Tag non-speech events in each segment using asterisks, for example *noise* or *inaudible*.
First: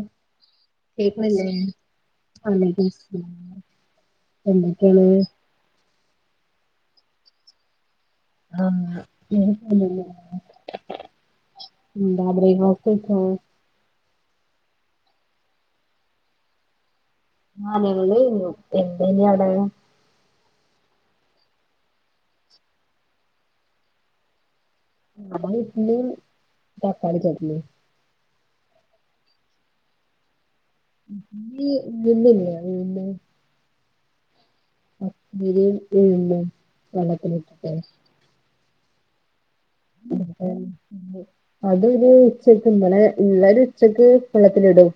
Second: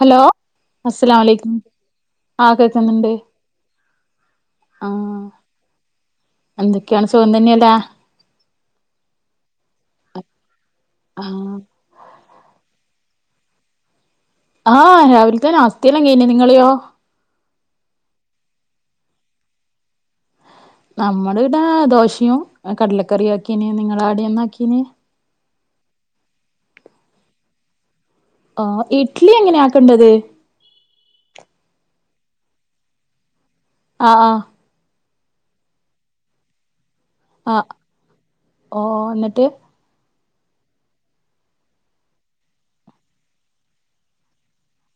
Hello അസ്സലാമു കേക്കുന്നില്ലേ അലൈകും ആഹ് വലൈക്കും കേക്കുന്നുണ്ട് മുസ്സലാം എന്തൊക്കെയാണ് ആഹ് എന്തൊക്കെയാണ് സുഖം തന്നെയല്ലേ ആഹ് *inaudible* ആഹ് ഉം ബാബ്രി *unintelligible* ആഹ് രാവില തന്നെ നാസ്ഥല്ലാം കഴിഞ് നിങ്ങളയൊ നാലേകലെയ്ഞ്ഞു എന്തെയ്നു അവടെ നമ്മടെ ഇവിടെ ദോശയും കടലക്കറിയും ആക്കീന് നിങ്ങളട എന്താ ആക്കീന് ഇവടെ ഇഡലിം തക്കാളി ചട്ട്നിം ആഹ് ഇഡ്ലി എങ്ങനെ ആക്കേണ്ടത് *inaudible* *inaudible* ഉഴുന്ന് ആഹ് ആഹ് അരിയും ഉഴുന്നും വെള്ള ആഹ് ഓ ന്നട്ട് *unintelligible* അതൊരു ഉച്ചക്ക് ഇന്നലെ ഇന്നലെ ഉച്ചക്ക് വെള്ളത്തിലിടും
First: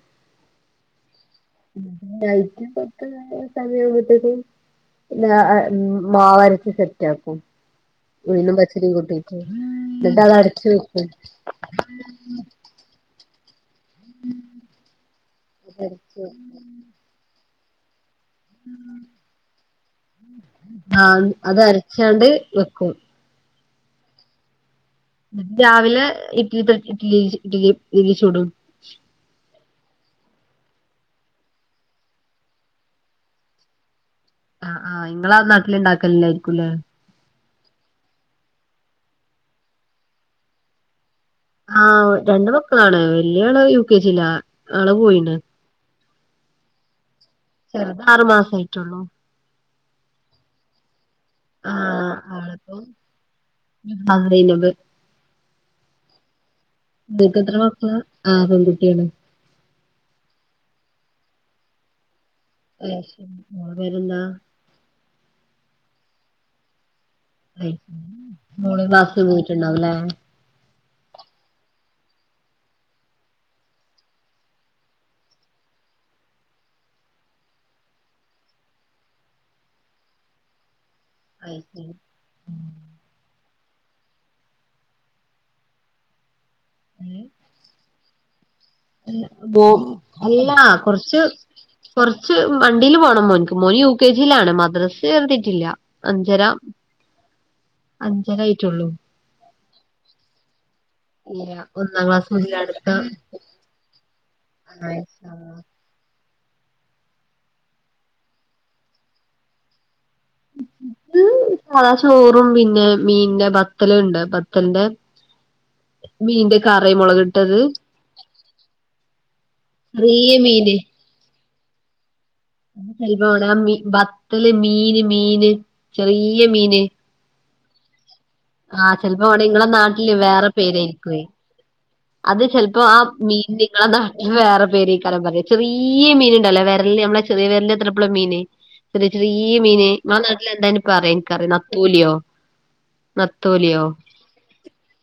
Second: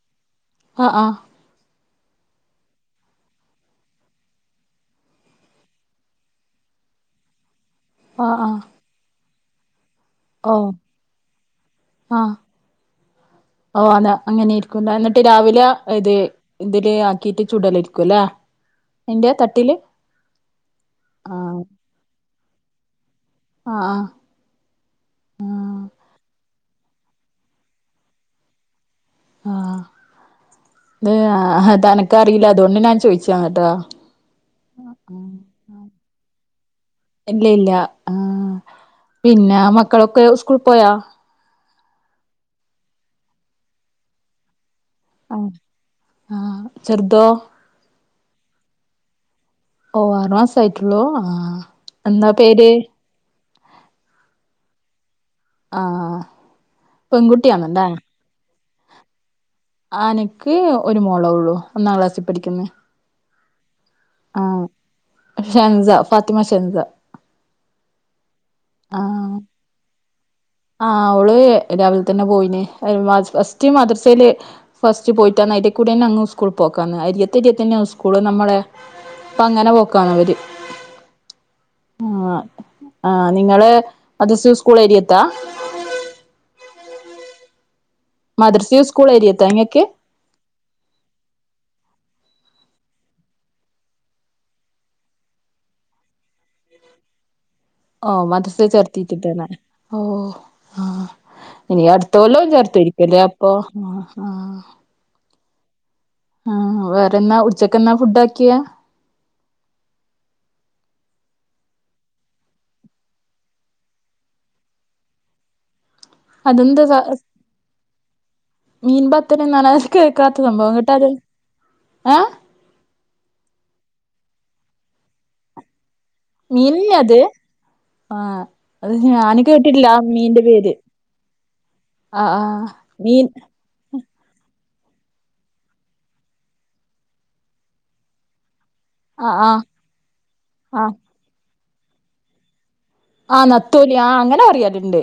അഹ് ആഹ് നൈറ്റ്‌ പത്ത് സമയാവുമ്പോത്തേക്കും പിന്നെ മാവരച്ച് സെറ്റ് ആക്കും ആഹ് ഉഴുന്നും ആഹ് പച്ചരിയും കൂട്ടിട്ട് ന്നട്ടത് അരച്ച് ഓഹ് വെക്കും ആഹ് ഓ അതാ അങ്ങനെയിരിക്കുംലെ എന്നിട്ട് രാവിലെ ഇത് വെക്കും ഇ ക്കെ ആക്കിട്ട് ചുടലരിക്കുലെ ആഹ് അത് അരച്ചാണ്ട് വെക്കും ആഹ് ന്നട്ട് ആഹ് രാവിലെ ഇഡലി തട്ടില് ഇഡലി ഇഡലി ഇഡലി ചൂടും അതു അനക്ക് അറിയില്ല അതുകൊണ്ട് ഞാൻ ചോയിച്ചാ കേട്ടോ ആഹ് ആഹ് ഇങ്ങളെ ആ നാട്ടില് ഇണ്ടാക്കലില്ലായിരിക്കുംല്ലേ ഇല്ല ഇല്ല ആ പിന്നെ മക്കളൊക്കെ സ്കൂൾ പോയാ ആഹ് രണ്ട് മക്കളാണ് വല്യ ആള് യു കെ ജി ലാ ആള് പോയി അഹ് ആഹ് ചെർതോ ചെറുതാറുമാസായിട്ടുള്ളൂ. ഓ ആറുമാസായിട്ടുള്ളൂ ആ എന്താ പേര്? ഇന്നവിടെയൊള്ളത് ആഹ് നിങ്ങക്കെത്ര പെൺകുട്ടിയാന്നല്ലേ മക്കളാ? ആ പെൺകുട്ടിയാണ്. ആ നക്ക് ഒരു മോളേ ഉള്ളൂ ഒന്നാം ക്ലാസ്സി പഠിക്കുന്ന ആ ശരി മോളെ പേരെന്ത ആ ഷെൻസ ഫാത്തിമ ഷെൻസ മോടെ ക്ലാസു പോയിട്ടുണ്ടാവും അല്ലേ. ആ അവള് രാവിലെ തന്നെ പോയിന് ഫസ്റ്റ് മദ്രസയിൽ ഫസ്റ്റ് പോയിട്ടാണ് അതിലെ കൂടെ തന്നെ അങ്ങ് സ്കൂൾ പോക്കാണ് അരിയത്തരിയത്തന്നെയിസ്കൂള്, നമ്മടെ ഇപ്പങ്ങനെ പോക്കാണ് അവര് അയ് ശരി ആഹ് ആഹ് നിങ്ങള് മദ്രസ സ്കൂൾ എരിയത്താ *inaudible* മദ്രസി സ് അല്ലാ കൊറച്ച് കൊറച്ച് വണ്ടിൽ പോണം മോൻക്ക്, മോൻ യു കെ ജിയിലാണ് മദ്രസെ ചേർത്തിട്ടില്ല. അഞ്ചര ആ അഞ്ചര മദ്രസ്സേ ആയിട്ടുള്ളൂ ചേർതിയിട്ടിട്ടോനെ, ഓ ആ. ഇല്ല ഇനി ഒന്നാം അടുത്ത ക്ലാസ് കൊല്ലോ മുതൽ അടുത്ത ചേർത്തിരിക്കുവല്ലേ അപ്പൊ ആ നൈസ് ആ ആ വേറെന്നാ ഉച്ചക്ക് എന്നാ ഫുഡ് ആക്കിയെ ഇംആ ചോറും പിന്നെ മീനിന്റെ ബത്തലുണ്ട് ബത്തലിന്റെ. മീൻന്റെ കറി അതെന്താ മുളകിട്ടത് മീൻ ബത്തല് എന്നാ അഹ് ചെറിയ കേൾക്കാത്ത സംഭവം മീന് ഇങ്ങടത് ഏ അയമോദ മീൻ ബത്തല് മീന് മീന് *unintelligible* മീന്യാത് ആഹ് ആ അത് ചെലപ്പോ ഞാന് അവിടെ ഇങ്ങളെ കേട്ടിട്ടില്ല ആ നാട്ടില് മീന്റെ വേറെ പേര് പേരായിരിക്കുവേ. ആഹ് അത് ആഹ് ചെലപ്പോ ആ മീൻ മീന്റെ അതാ വേറെ പേരെ കാരം പറയാ ചെറിയ മീൻ ഇണ്ടല്ലേ വരല് നമ്മളെ ചെറിയ വിരലിന്റെ അത്രെക്കൊള്ള മീന്. ചെറിയ ആഹ് ചെറിയ ആഹ് മീന് ങ്ങളെ നാട്ടില് എന്തായിന് ആഹ് പറയാ ഇനിക്കറില്ല നത്തോലിയോ ആഹ് നത്തോലിയോ? നത്തോലി ആഹ് അങ്ങനെ പറയാല്ണ്ട്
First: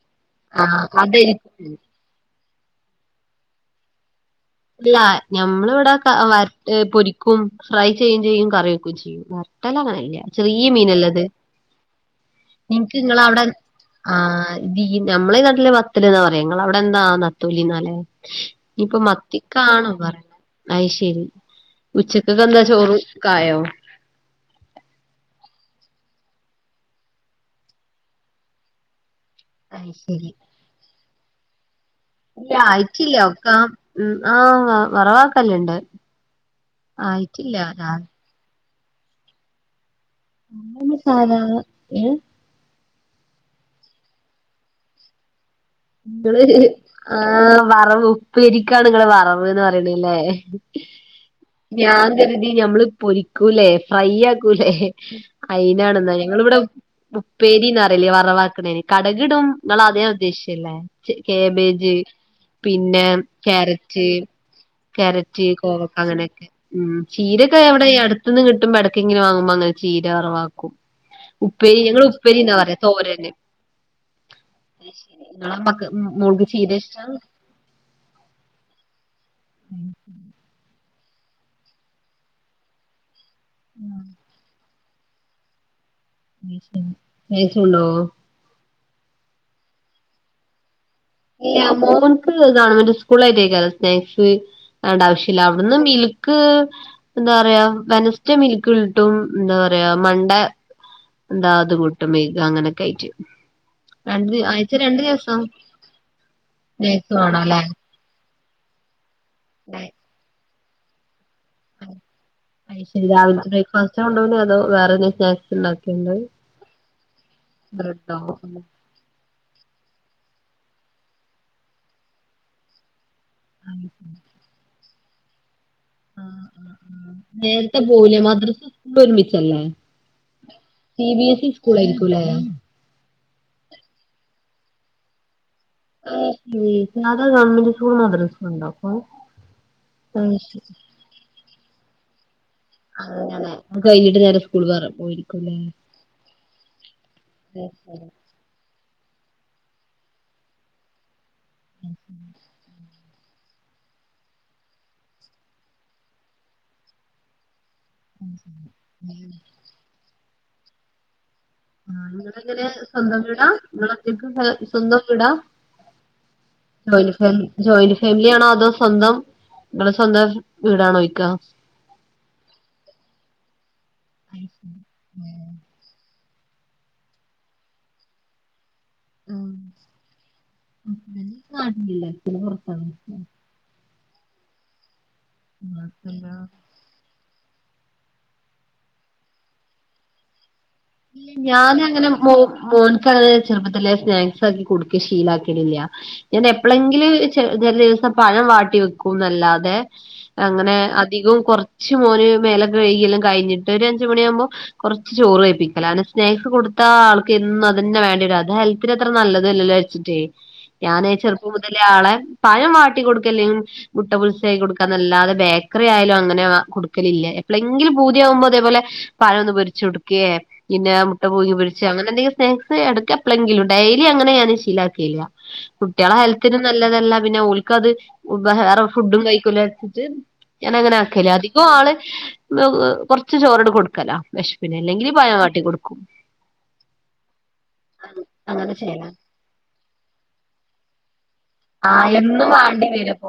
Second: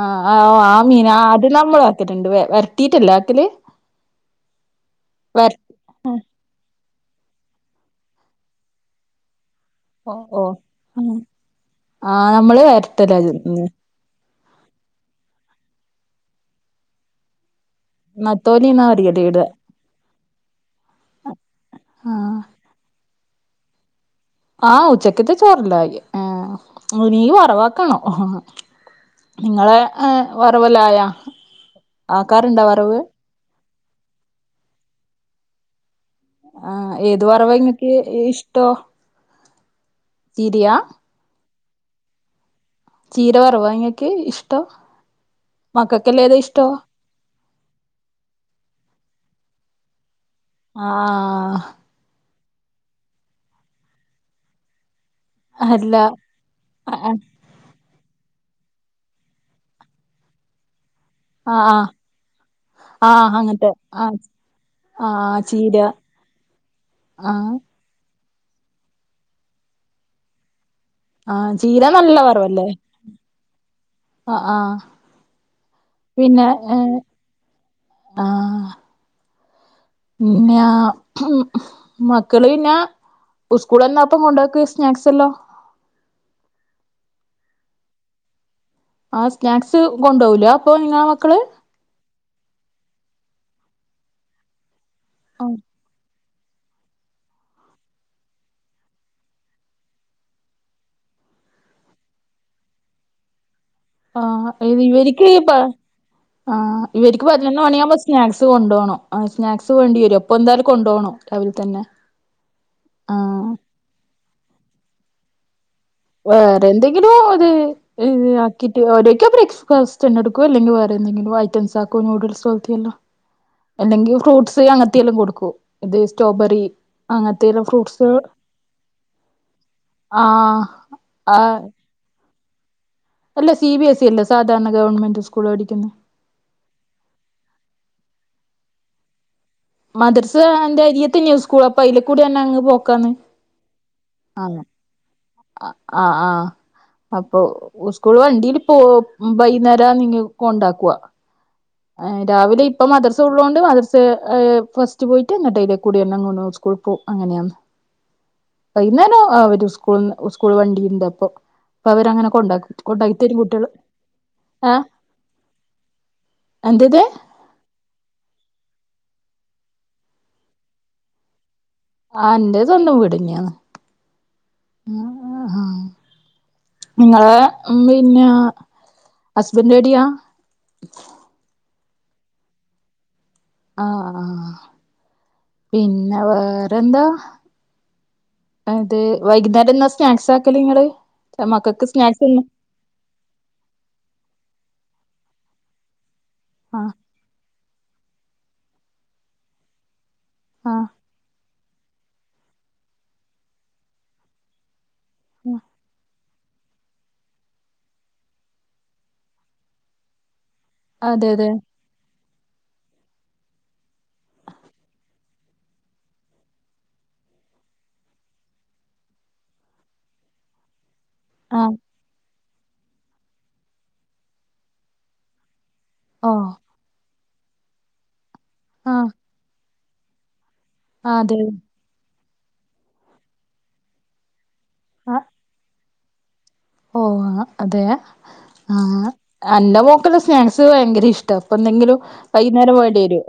ആഹ് ആഹ് ആഹ് മീനാത് നമ്മള് കേട്ടിട്ടുണ്ട്, വരത്തീട്ടല്ലാക്കല്? ഇല്ല ഞമ്മൾ ഇവിടെ വ വറത്തു പൊരിക്കും ഫ്രൈ ചെയ്യുവേം ചെയ്യും കറിവെക്കുവേം ചെയ്യും. എല്ലാ അങ്ങനെല്ല ഓഹ് ഓഹ് ചെറിയ ഉം മീനല്ലേത് ആഹ് നമ്മള് ഇൻക്ക് വരട്ടലാ നിങ്ങളവിടെ ഉം ആ ഇത് ഈ നമ്മളെ നാട്ടില് വത്തല്ന്നാ പറയാ നിങ്ങളവിടെ എന്താ നത്തോലിന്നാലെ? നെത്തോലിന്ന പറയിവിടേം. തി കാണോ പറയ, അയ് ശരി ആഹ് ഉച്ചക്ക്ക എന്താ ചോറൊക്കായോ ആ ഉച്ചക്കത്തെ ചോറെല്ലായി നീ വറവാക്കാണോ? നിങ്ങളെ അയ് ഏ ശരി വറവലായോ? ഇല്ല ആയിട്ടില്ല ഒക്ക ആ വറവാക്കലുണ്ട് ആ ഏത് വറവ ഇങ്ങക്ക് ഇഷ്ടോ തിരിയാ? ഞ സാധാ ചീര വറവാ ഇങ്ങക്ക് ഇഷ്ടം മക്കൾക്കെല്ലാം ഏതാ നിങ്ങള് ഇഷ്ടം ആഹ് വറവ്, ഉപ്പേരിക്കാണ് നിങ്ങള് വറവെന്ന് പറയണല്ലേ? ആ ഞാൻ കരുതി ഞമ്മള് പൊരിക്കൂലേ ഫ്രൈ ആക്കൂലേ? അല്ല അയിനാണെന്നാ ഞങ്ങള് വിട ആ ഉപ്പേരിന്നാറയല്ലേ വറവാക്കണേന്, കടുകിടും നിങ്ങൾ അതന്ന ഉദ്ദേശിച്ചല്ലേ? ഇച്ചിരി ആ കേബേജ് പിന്നെ ആ അങ്ങനത്തെ ആ കാരറ്റ് ആ കാരറ്റ് ചീര കോവക്ക അങ്ങനെയൊക്കെ ഉ ആ ചീരൊക്കെ എവിടെ അടു അടുത്തു ന്ന് കിട്ടുമ്പൊടക്കിട ക്കി ങ്ങനെ വാങ്ങുമ്പോ അങ്ങനെ ചീര വറവാക്കും ആ ഉപ്പേരി ചീര ഞങ്ങൾ നല്ല ഉപ്പേരി ന്നാ വറവല്ലേ പറയാ തോരനെ ആ ആ നമ്മക്ക് മോൾക്ക് പിന്നെ ചീര ഏ ഇഷ്ട ആ *inaudible* പിന്ന മക്കള് പിന്നെ സ്കൂള തന്നപ്പം കൊണ്ടോയ്ക്ക് സ്നാക്ക്സ് എല്ലാം ടേസ്റ്റ് ഉണ്ടോ ആ സ്നാക്സ് കൊണ്ടോവൂല അപ്പൊ ഇഎ ങ്ങ മക്കള് നിങ്ങൾക്ക് ഗവൺമെന്റ് സ്കൂള ആയിട്ടേക്ക സ്നാക്സ് അങേൻറെ ആവശ്യമില്ല അവിടന്ന് മീൽ ക്ക് എന്താ പറയാ വെനസ്ടെ മിൽക്കിട്ടും എന്താ പറയാ മണ്ടെ എന്താ അതും മുട്ട് മെയഗ അങ്ങനെ ആയിട്ട്ട് ആ ഇത് ഇവര്ക്ക്പ്പ ആ സ്നാക്സ് ഇവർക്കു വേണം പതിനന്നന്ന് അല്ലേ മണി സ്നാക്സ് കൊണ്ടോണം സ്നാക്സ് വേണ്ടി വരും അപ്പോ എന്തായാലും കൊണ്ടോണം രാവിലെ തന്നെ ശരി രാവിലത്തെ ആഹ് ബ്രേക്ക്ഫാസ്റ്റ് കൊണ്ടോണോ അതോ വേറെ എന്തേലും സ്നാക്സ് ഉണ്ടാക്കി വേറെ എന്തെങ്കിലും അത് ബ്രെഡോ ഇത് ആക്കി ആഹ് ഓ രൊക്കെ ബ്രേക്ഫാസ്റ്റ് എടുക്കോ അല്ലെങ്കിൽ വേറെ എന്തെങ്കില ഐറ്റംസ് ആക്കോ നൂഡിൽസു പോലത്തി വല്ലോ അല്ലെങ്കി ഫ്രൂട്ട്സ് അങ്ങനത്തെെല്ലാം കൊടുക്കൂ ഇത് സ്ട്രോബെറി ആഹ് ആഹ് അങ്ങനത്തെുള്ള നേരത്തെ ഫ്രൂട്ട്സ് പോവൂലേ മദ്രസ സ്കൂളും ഒരുമിച്ചല്ലേ ആഹ് സി ബി എസ് ഇ ആഹ് സ്കൂളാ യിരിക്കൂ ല്ലേ അല്ല സി ബി എസ് ഇല്ല സാധാരണ ഗവൺമെന്റ് സ്കൂള് പഠിക്കുന്നു അ സ ഗവമെന്റ് സ്കൂൾ മദ്രസ ഇണ്ടോ മദർസ ക്യന്നിട്ട് ആണ് സ്കൂൾ അരിയ തന്നെയോ സ്കൂൾ അപ്പൊ അതില കൂടെ തന്നെ അങ്ങ് പോ അങ്ങ്നെ കഴിഞ്ഞിട്ട് നേരെ സ്കൂൾ പൊയ്‌പോരും ആഹ് ആഹ് അപ്പൊ അയ് ശരി സ്കൂൾ വണ്ടി പോവും വയ്യുന്നേര ഇങ്ങ് കൊണ്ടാക്കുവ രാവിലെ ഇപ്പ മദ്റസ ഉള്ളോണ്ട് മദ്രസെ ഫസ്റ്റ് പോയിട്ട്ങ്ങട്ട അലേ കൂടിസ് പോവും കുഴപ്പൊ അങ്ങനെയാ *inaudible* സ്കൂൾ സ്കൂൾ വണ്ടിണ്ടപ്പൊ ആ നിങ്ങളെങ്ങനെയാ സ്വന്തം വിടാ കുട്ടികള് നിങ്ങള ആഹ് സ്വന്തം വീടാ എന്റത് ജോയിന്റ് ഫാമിലിയാണോ അതോ സ്വന്തം ങ്ങളെ സ്വന്തം വീടാണോ ആ് എന്റെ സ്വന്തം വീടുതന്ന്യാന്ന് അയ് ശരി ആ നിങ്ങളെ പിന്നെ ഹസ്ബന്റെ ടിയാ കാണില്ല പോരാത്തതിന് ആ ആ പിന്നെ നാട്ടില് വേറെ ന്താ അതെ വൈകുന്നേരം എന്താ സ്നാക്സ് ആക്കൽ ങ്ള് ഞാൻ അങ്ങ്നെ മോൾക്ക് മോൻക്ക്ങ്ങനെ ചെറുപ്പത്തില് സ്നാക്സ് ആക്കി കൊടുക്ക ഷീല ആക്കിയിട്ടില്ല ഞാൻ ആഹ് എപ്പളെങ്കിലും ചെല ദിവസം പഴം വാട്ടി വെക്കും എന്നല്ലാതെ അങ്ങനെ ആഹ് അധികം കുറച്ച് മോന് മേലൊക്കെ കൈകില്ലാം കഴിഞ്ഞിട്ട് ഒരു അജ്ജ് മണിയാവുമ്പോൾ കൊറച്ച് ചോറ് ആഹ് കഴിപ്പിക്കും സ്നാക്സ് കൊടുത്ത ആൾക്കെ ന്നും അതന്നെ വേണ്ടി വരും അത് ഹെൽത്തിന് അത്ര നല്ലതല്ലല്ലോച്ചി ട്ടെ ഞാന് അതെ അതെ ചെറുപ്പം മുതലേ ആളെ പഴം വാട്ടിൊടുക്കല്ലെങ്കും മുട്ട പുൾസ ആക്കി കൊടുക്കാൻ അല്ലാതെ ബേക്കറി ആയാലും അങ്ങനെ കൊടുക്കലില്ല എപ്പളെങ്കിലും പൂതിയാവുമ്പോ ഇങനെ പഴം ഒന്ന് പിരിച്ചോടുക്കേ പിന്നെ മുട്ട പുഴുഗി ആഹ് വരിച്ച് അങ്ങനെ എന്തെങ്കിലും സ്നക്സ് എടക്ക് എപ്പളെങ്കിലും ഡയലി അങ്ങനെ ഞാൻ ശീല ആക്കല്ല കുട്ടികളെ ഓഹ് ഹെൽത്തിനന് നല്ലതല്ല പിന്നെ ഓല് ക്കത് വേറെ ആഹ് ഫുഡും കഴിക്കല്ല രുതീട്ട് ഞാൻ അങ്ങനെ ആക്കല്ലേ അതെ അധികം ആള് കൊറച്ച് ചോറാണ്ട് കൊടുക്കല വെഷപ്പിന് അല്ലെങ്കിൽ പഴ ക്കും ഓ അതെ അങ്ങനെ ആ ചെയ്യലാ അന്റെ മോക്ക് സ്നാക്സ് ഭയങ്കര ഇഷ് ടഫെ എന്തെങ്കിലും ആഹ് എന്നും വൈകുന്നേരം വേണ്ടി വരൊ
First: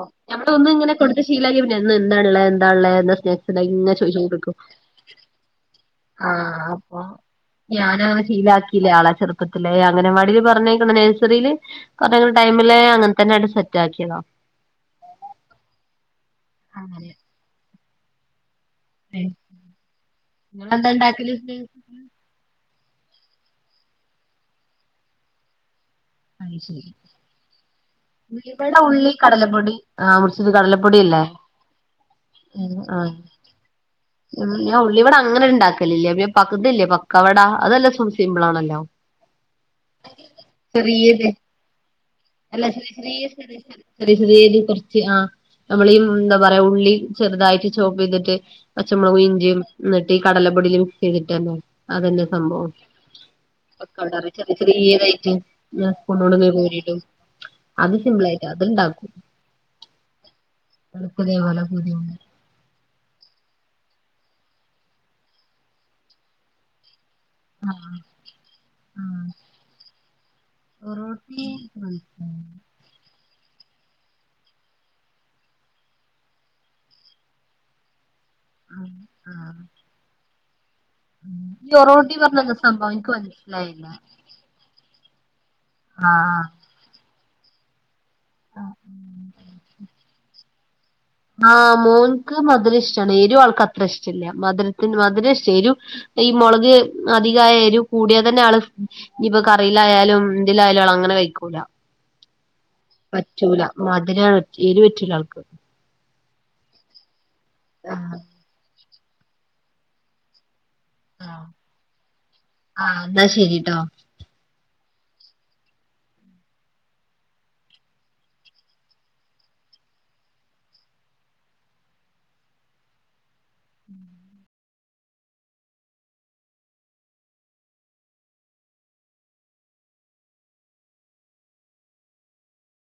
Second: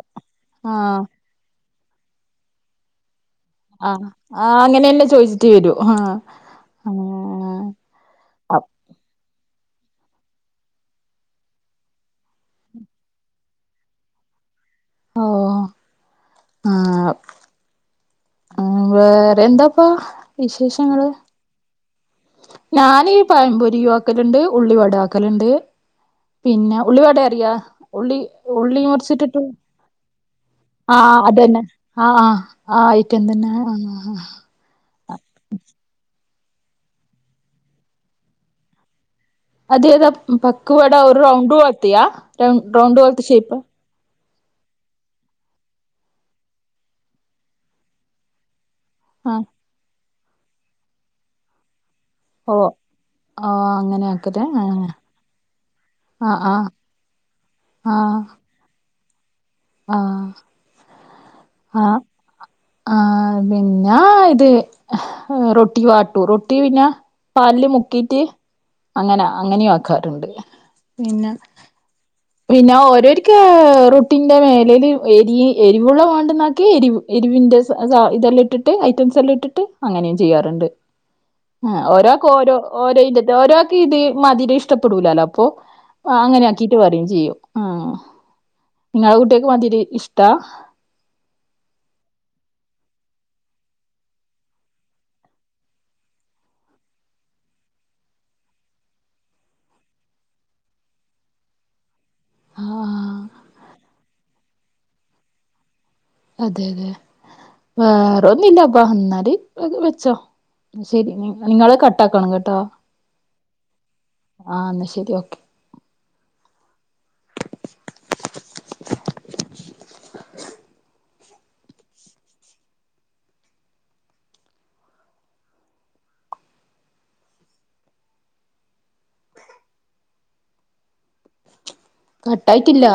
ആ ത്ത്ശീലക്കിയാലാ പിന്നെ ഇന്നെ ന്താള്ള എന്തള്ള *unintelligible* തന്നെ ആഹ് ചൊദിച്ചൊണ്ട്ക്കും ആഹ് അങ്ങനെന്നെ ചോയിച്ചിട്ട് വരും ആഹ് ആ അപ്പൊ ആഹ് ഞാനന അപ് ശീലാക്കി ആളെ ചെറുപ്പത്തിലേ അങ്ങനെവടിൽ പറഞ്ഞ നഴ്സറിയില് *unintelligible* ടൈമിലേ അങ്ങനെ പനട് സെറ്റക്കിണോ ഓ ആ അങ്ങനെ വേറെ എന്താപ്പാ നിങ്ങളെന്താ വിശേഷങ്ങള് ഉണ്ടാക്കല് ഞാന് പയപൊരിയു ആക്കലുണ്ട് ഉള്ളി വാടാക്കലുണ്ട് അത് പിന്നെ ശരി ഉള്ളി വാടെ അറിയാ ഉള്ളി ഇവിടെ ഉള്ളി മുറിച്ചിട്ട്ട്ട് കടലപ്പൊടി ആ *unintelligible* ആഹ് അതന്നെ ആഹ് ആഹ് ആ ആയിറ്റന്തന്നെ ഞ ഉള്ളിവ ടഅങ്ങനെ ഉണ്ടാക്കല് ല്ലഅ പകതല്ലേ പക്കവട അതെല്ലാം സിംമ്പിൾ ആണല്ലോ അതെതാ പക്കുവട ഒരു ചെറിയത് റൗണ്ട് പോലത്തിയാ റൗണ്ട് പോലത്തെ ഷേപ്പ് ീൽ കൊറച്ച് ആ നമ്മളീ എന്താ പറയാ ഉള്ളി ചെറുതായിട്ട് ചോപ്പെയ്തിട്ട് പച്ചമൊളകും ആഹ് ഇഞ്ചിയും ഞ്ഞട്ട് ഈ കടലപ്പൊടിൽ മിക്സ് ചെയ്തിട്ട് തന്നെ അതന്നെ സംഭവം ഓഹ് ആഹ് അങ്ങനെ പക്കടറി ആക്കല് ആഹ് ചെറീതായിട്ട് ആഹ് ഞാൻ്പോണൊണ്ട് ആഹ് ബൂരിടു അത് സിമ്പിൾ ആയിട്ട് അത് ഇണ്ടാക്കും ആ ആ പൂതിണ്ട് ആഹ് പിന്നാ ഇത് റൊട്ടി പാട്ടു റൊട്ടി പിന്നെ പാല്ല് ആ മുക്കീട്ട് ആ അങ്ങനാ അങ്ങനെയും ആക്കാറുണ്ട് പിന്നെ ഉം പിന്നെ ഓരോര്ക്ക് റൊട്ടി്ന്റെ മേലൽ എരി എരിവുള്ള വേണ്ടെന്നക്കിയ എരിവ് എരിവിന്റെ സ ഇതെല്ലാം ഇട്ടിട്ട് ആ ഐറ്റംസ് ആ എല്ലാം ഇട്ടിട്ട് അങ്ങനെയും ചെയ്യാറ്ണ്ട് ഈ ഉം ഒറോട്ടി ഒരാൾക്ക് പറഞ്ഞെന്താ ഓരോ സംഭവം ഓരോ ഇ എനിക്ക് ഒരാൾക്ക് മനസ്സിലായില്ല ഇത് മതിരം ഇഷ്ടപ്പെടൂലല്ലോ അപ്പൊ ആ അങ്ങനെ ആക്കീട്ട് പറയും ചെയ്യും ഉം ആ നിങ്ങളെ കുട്ടൾക്ക് മധുരി ഇഷ്ടാ *inaudible* ആഹ് മോൻക്ക് മധുര ഇഷ്ടാണ് എരു ആൾക്ക് അത്ര ഇഷ്ടല്ല മധുരത്തിന് മധുര ഇഷ് ടഎരു ഈ മൊളക് അധികയ എരു കൂടിയാൽ തന്നെ ആള് ഇനിയിപ്പ കറിയിലായാലും ഇതിലായാലും അങ്ങനെ വെക്കൂല ആആ് പറ്റൂല മധുര എരു പറ്റൂല ആൾക്ക് അതെ അതെ ആ വേറെ ഒന്നില്ലപ്പാ ഇന്നാല് വെച്ചോ ശരി ആ നിങ്ങളെ കട്ട ആക്കണം കേട്ടോ ആ എന്നാ ശരിട്ടോ ആ എന്നാ ശരി ഓക്കെ ഉം കട്ടായിറ്റ്ല്ല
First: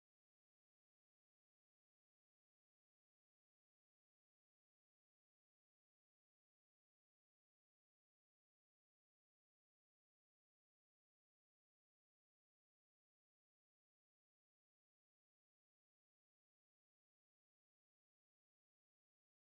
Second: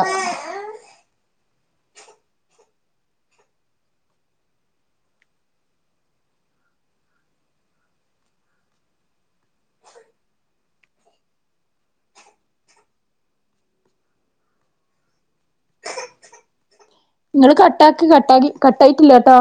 ഇങ്ങള് കട്ടാക്ക് കട്ടാക്കി കട്ട യിയിട്ടില്ല ട്ടോ